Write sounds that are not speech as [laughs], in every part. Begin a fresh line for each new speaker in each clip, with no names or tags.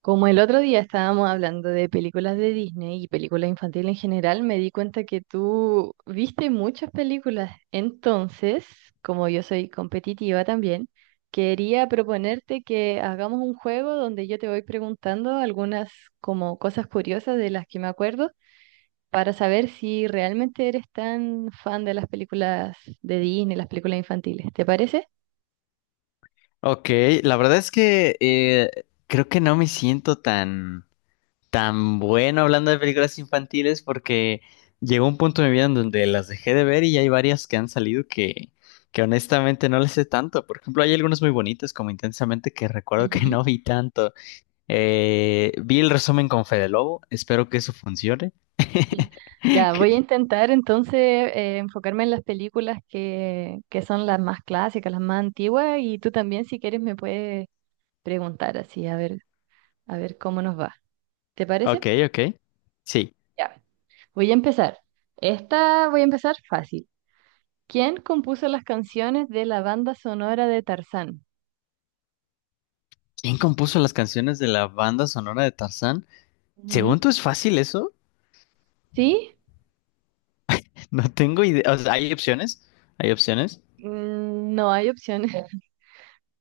Como el otro día estábamos hablando de películas de Disney y películas infantiles en general, me di cuenta que tú viste muchas películas. Entonces, como yo soy competitiva también, quería proponerte que hagamos un juego donde yo te voy preguntando algunas como cosas curiosas de las que me acuerdo para saber si realmente eres tan fan de las películas de Disney, las películas infantiles. ¿Te parece?
Ok, la verdad es que creo que no me siento tan bueno hablando de películas infantiles porque llegó un punto de mi vida en donde las dejé de ver y hay varias que han salido que honestamente no les sé tanto. Por ejemplo, hay algunas muy bonitas como Intensamente que recuerdo que [laughs]
Ujú.
no vi tanto. Vi el resumen con Fede Lobo, espero que eso funcione. [laughs]
Ya, voy a
Que-
intentar entonces enfocarme en las películas que son las más clásicas, las más antiguas, y tú también si quieres me puedes preguntar así, a ver cómo nos va. ¿Te
Ok,
parece?
ok. Sí.
Ya, voy a empezar. Esta voy a empezar fácil. ¿Quién compuso las canciones de la banda sonora de Tarzán?
¿Quién compuso las canciones de la banda sonora de Tarzán? Según
Ujú.
tú es fácil eso.
¿Sí?
No tengo idea. O sea, ¿hay opciones? ¿Hay opciones?
Mm, no hay opciones. [laughs]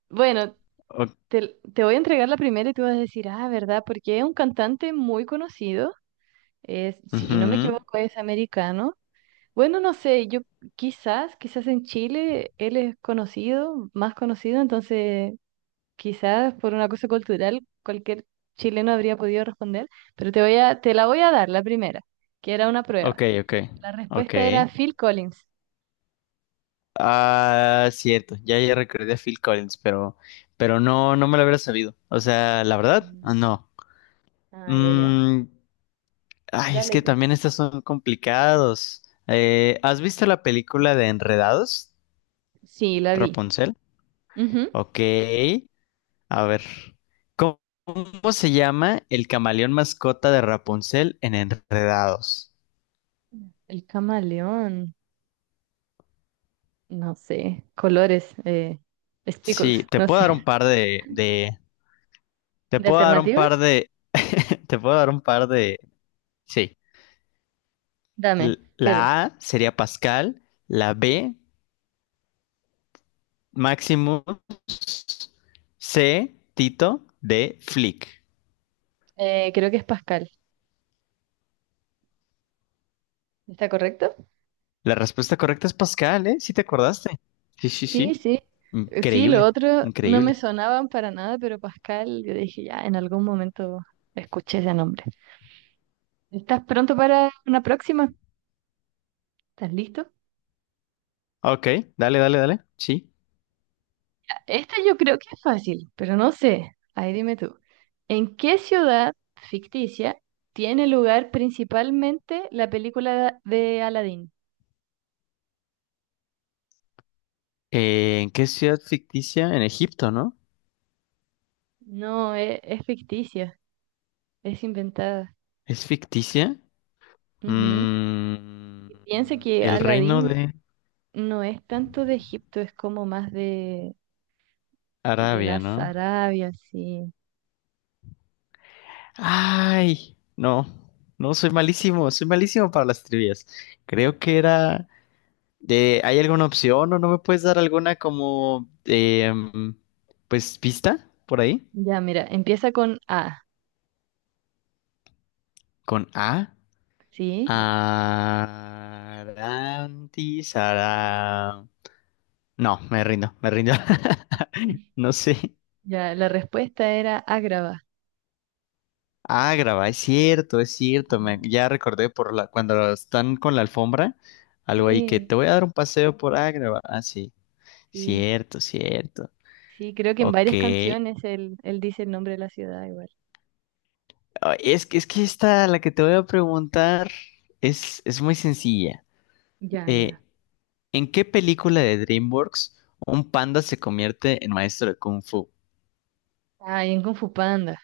Bueno,
O-
te voy a entregar la primera y tú vas a decir, ah, ¿verdad? Porque es un cantante muy conocido. Es, si no me
Ujú.
equivoco, es americano. Bueno, no sé, yo quizás en Chile él es conocido, más conocido, entonces quizás por una cosa cultural cualquier chileno habría podido responder, pero te voy a, te la voy a dar, la primera, que era una prueba.
Ok,
La
ok.
respuesta era Phil Collins.
Ah, cierto. Ya, ya recordé a Phil Collins, pero no me lo hubiera sabido. O sea, la verdad, ah,
Ujú.
no.
Ah, ya, ya.
Mm, ay, es
Dale
que
tú.
también estas son complicados. ¿Has visto la película de Enredados?
Sí, la vi.
Rapunzel.
Ujú.
Ok. A ver. ¿Cómo, ¿cómo se llama el camaleón mascota de Rapunzel en Enredados?
Mm. El camaleón, no sé, colores,
Sí,
speckles,
te
no
puedo dar un
sé.
par de, te
¿De
puedo dar un
alternativas?
par de, [laughs] te puedo dar un par de, sí.
Dame, quiero.
La A sería Pascal, la B, Maximus, C, Tito, D, Flick.
Creo que es Pascal. ¿Está correcto?
La respuesta correcta es Pascal, ¿eh? Sí te acordaste. Sí,
Sí,
sí.
sí. Sí, lo
Increíble,
otro no me
increíble.
sonaban para nada, pero Pascal, yo dije, ya, en algún momento escuché ese nombre. ¿Estás pronto para una próxima? ¿Estás listo?
Ok, dale, dale. Sí.
Esta yo creo que es fácil, pero no sé. Ahí dime tú. ¿En qué ciudad ficticia tiene lugar principalmente la película de Aladdin?
¿En qué ciudad ficticia? En Egipto, ¿no?
No, es, ficticia, es inventada.
¿Es ficticia?
Ujú.
Mm,
Piensa que
el reino
Aladdin
de...
no es tanto de Egipto, es como más de
Arabia,
las
¿no?
Arabias, sí.
Ay, no, soy malísimo para las trivias. Creo que era de, ¿hay alguna opción o no me puedes dar alguna como, pues, pista por ahí?
Ya, mira, empieza con A,
Con A.
¿sí?
Arantis, ara- No, me rindo, me rindo.
[laughs]
[laughs] No sé.
Ya, la respuesta era Ágrava.
Ah, grabá, es cierto, es cierto.
Mm.
Ya recordé por la, cuando están con la alfombra, algo ahí que
Sí,
te voy a dar un paseo por Ágrava. Ah, sí,
sí,
cierto, cierto.
sí, creo que en
Ok.
varias canciones él dice el nombre de la ciudad igual.
Ah, es que, es que esta, la que te voy a preguntar, es muy sencilla.
Ya,
Eh,
ya.
¿En qué película de DreamWorks un panda se convierte en maestro de Kung Fu?
Ah, y en Kung Fu Panda.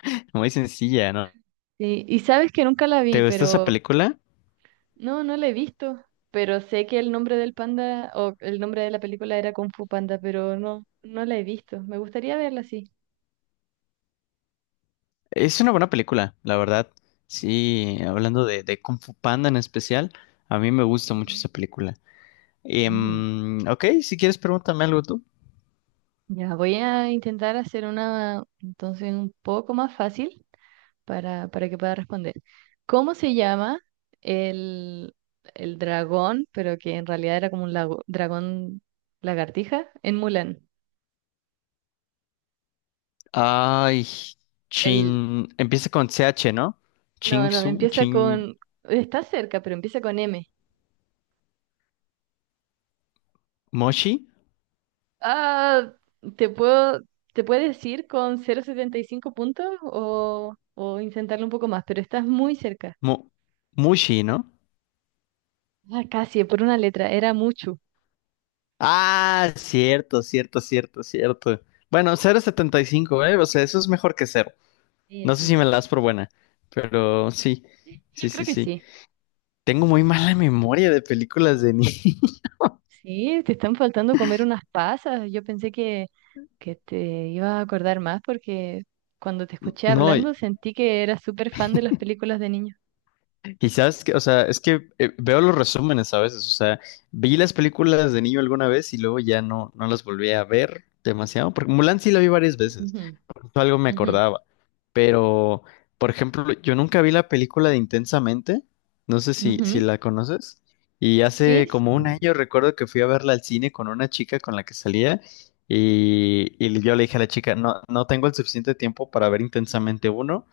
[laughs] Muy sencilla, ¿no?
Sí, y sabes que nunca la vi,
¿Te gustó esa
pero
película?
no, no la he visto. Pero sé que el nombre del panda o el nombre de la película era Kung Fu Panda, pero no, no la he visto. Me gustaría verla, sí.
Es una buena película, la verdad. Sí, hablando de Kung Fu Panda en especial, a mí me gusta mucho esa película.
Ujú.
Ok, si quieres pregúntame algo tú.
Ya, voy a intentar hacer una entonces un poco más fácil para que pueda responder. ¿Cómo se llama el, el dragón, pero que en realidad era como un dragón lagartija en Mulan?
Ay,
El,
Chin, empieza con C H, ¿no?
no, no,
Chingsu,
empieza
Chin,
con, está cerca, pero empieza con M.
Moshi,
Ah, ¿te puedo, te puedes decir con 0,75 puntos o intentarlo un poco más? Pero estás muy cerca.
Mo- Mushi, ¿no?
Ah, casi, por una letra, era mucho.
Ah, cierto, cierto. Bueno, 0,75, ¿eh? O sea, eso es mejor que cero.
Sí,
No sé
sí,
si me
sí.
la das por buena, pero sí,
Sí, yo
sí,
creo
sí,
que
sí.
sí.
Tengo muy mala memoria de películas de niño. [laughs]
Sí, te están faltando comer unas pasas. Yo pensé que te ibas a acordar más porque cuando te escuché
No,
hablando sentí que eras súper fan de las películas de niños.
y sabes que, o sea, es que veo los resúmenes a veces, o sea, vi las películas de niño alguna vez y luego ya no las volví a ver demasiado, porque Mulan sí la vi varias veces.
Ujú,
Justo algo me
ujú,
acordaba. Pero, por ejemplo, yo nunca vi la película de Intensamente. No sé si, si
ujú.
la conoces. Y
Sí.
hace como 1 año recuerdo que fui a verla al cine con una chica con la que salía. Y yo le dije a la chica, no tengo el suficiente tiempo para ver Intensamente 1,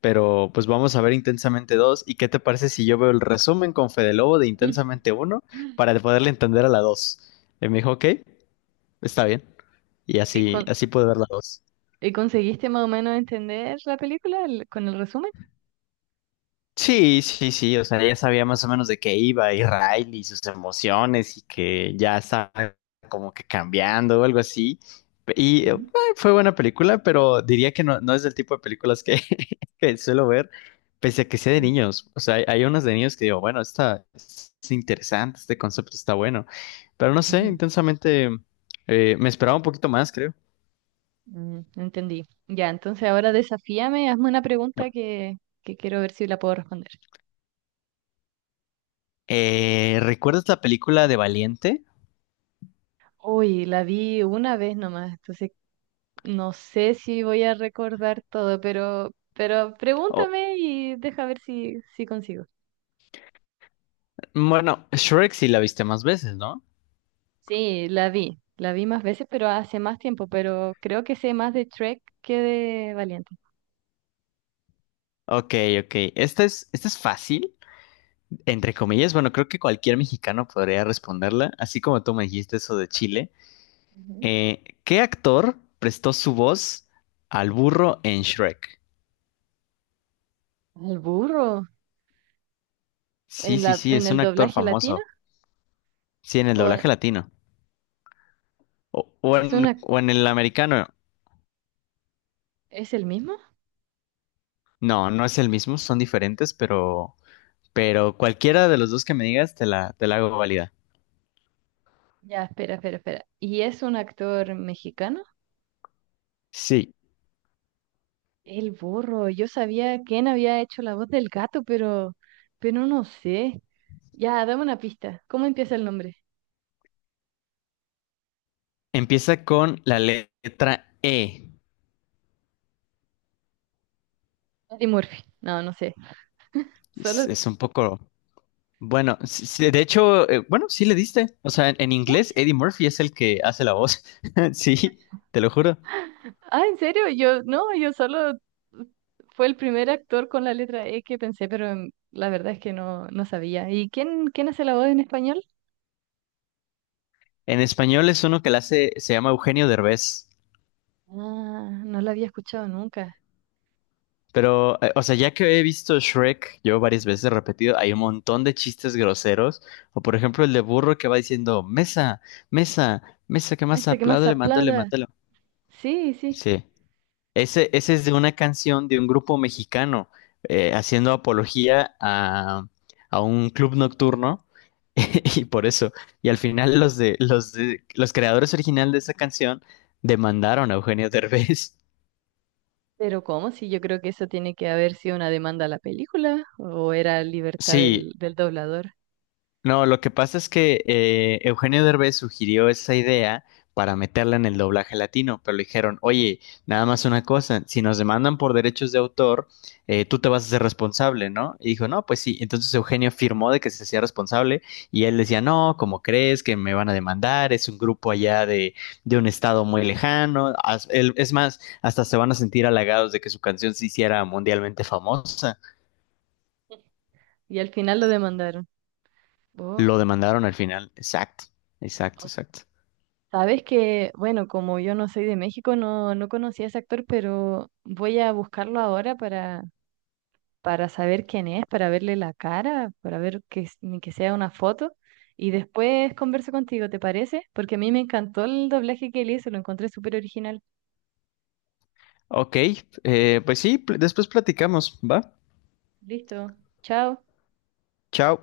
pero pues vamos a ver Intensamente 2. ¿Y qué te parece si yo veo el resumen con Fede Lobo de
Sí.
Intensamente 1
[laughs]
para poderle entender a la 2? Y me dijo, ok, está bien. Y
¿Y,
así, así pude ver la 2.
y conseguiste más o menos entender la película con el resumen?
Sí, sí, o sea, ya sabía más o menos de qué iba y Riley y sus emociones y que ya estaba como que cambiando o algo así. Y
Ujú,
fue buena película, pero diría que no es del tipo de películas que, [laughs] que suelo ver, pese a que sea de
mm,
niños. O sea, hay unas de niños que digo, bueno, esta es interesante, este concepto está bueno, pero no sé,
ujú,
intensamente me esperaba un poquito más, creo.
mm, entendí. Ya, entonces ahora desafíame, hazme una pregunta
No.
que quiero ver si la puedo responder.
¿Recuerdas la película de Valiente?
Uy, la vi una vez nomás, entonces no sé si voy a recordar todo, pero
O-
pregúntame y deja ver si, si consigo.
bueno, Shrek sí la viste más veces, ¿no?
Sí, la vi más veces, pero hace más tiempo, pero creo que sé más de Trek que de Valiente.
Ok, ok. Esta es fácil, entre comillas. Bueno, creo que cualquier mexicano podría responderla, así como tú me dijiste eso de Chile.
Ujú.
¿Qué actor prestó su voz al burro en Shrek?
¿El burro?
Sí,
¿En
sí,
la,
sí,
en
es
el
un actor
doblaje latino?
famoso. Sí, en el
¿O
doblaje latino.
es una,
O en el americano.
es el mismo?
No, no es el mismo, son diferentes, pero cualquiera de los dos que me digas te la hago válida.
Ya, espera, espera, espera. ¿Y es un actor mexicano?
Sí,
El burro, yo sabía quién había hecho la voz del gato, pero no sé. Ya, dame una pista. ¿Cómo empieza el nombre?
empieza con la letra E.
Eddie Murphy. No, no sé.
Es
Solo.
un poco... Bueno, sí, de hecho, bueno, sí le diste. O sea, en
¿Qué?
inglés Eddie Murphy es el que hace la voz. [laughs] Sí, te lo juro.
Ah, ¿en serio? Yo, no, yo solo fue el primer actor con la letra E que pensé, pero mm, la verdad es que no, no sabía. ¿Y quién, quién hace la voz en español?
En español es uno que la hace, se llama Eugenio Derbez.
Ah, no la había escuchado nunca.
Pero, o sea, ya que he visto Shrek yo varias veces repetido, hay un montón de chistes groseros. O por ejemplo, el de burro que va diciendo, mesa, mesa, que
Me
más
que más
aplaude, le mándale,
aplada.
mándale.
Sí, sí.
Sí. Ese es de una canción de un grupo mexicano haciendo apología a un club nocturno [laughs] y por eso. Y al final los de los creadores originales de esa canción demandaron a Eugenio Derbez.
Pero ¿cómo? Si yo creo que eso tiene que haber sido una demanda a la película o era
[laughs]
libertad
Sí,
del doblador.
no, lo que pasa es que Eugenio Derbez sugirió esa idea para meterla en el doblaje latino, pero le dijeron, oye, nada más una cosa, si nos demandan por derechos de autor, tú te vas a ser responsable, ¿no? Y dijo, no, pues sí. Entonces Eugenio firmó de que se hacía responsable y él decía, no, ¿cómo crees que me van a demandar? Es un grupo allá de un estado muy lejano. Es más, hasta se van a sentir halagados de que su canción se hiciera mundialmente famosa.
Y al final lo demandaron. Oh.
Lo demandaron al final. Exacto, exacto,
O-
exacto.
Sabes que, bueno, como yo no soy de México, no, no conocía a ese actor, pero voy a buscarlo ahora para saber quién es, para verle la cara, para ver que, s- ni que sea una foto. Y después converso contigo, ¿te parece? Porque a mí me encantó el doblaje que él hizo, lo encontré súper original.
Ok, pues sí, después platicamos, ¿va?
Listo, chao.
Chao.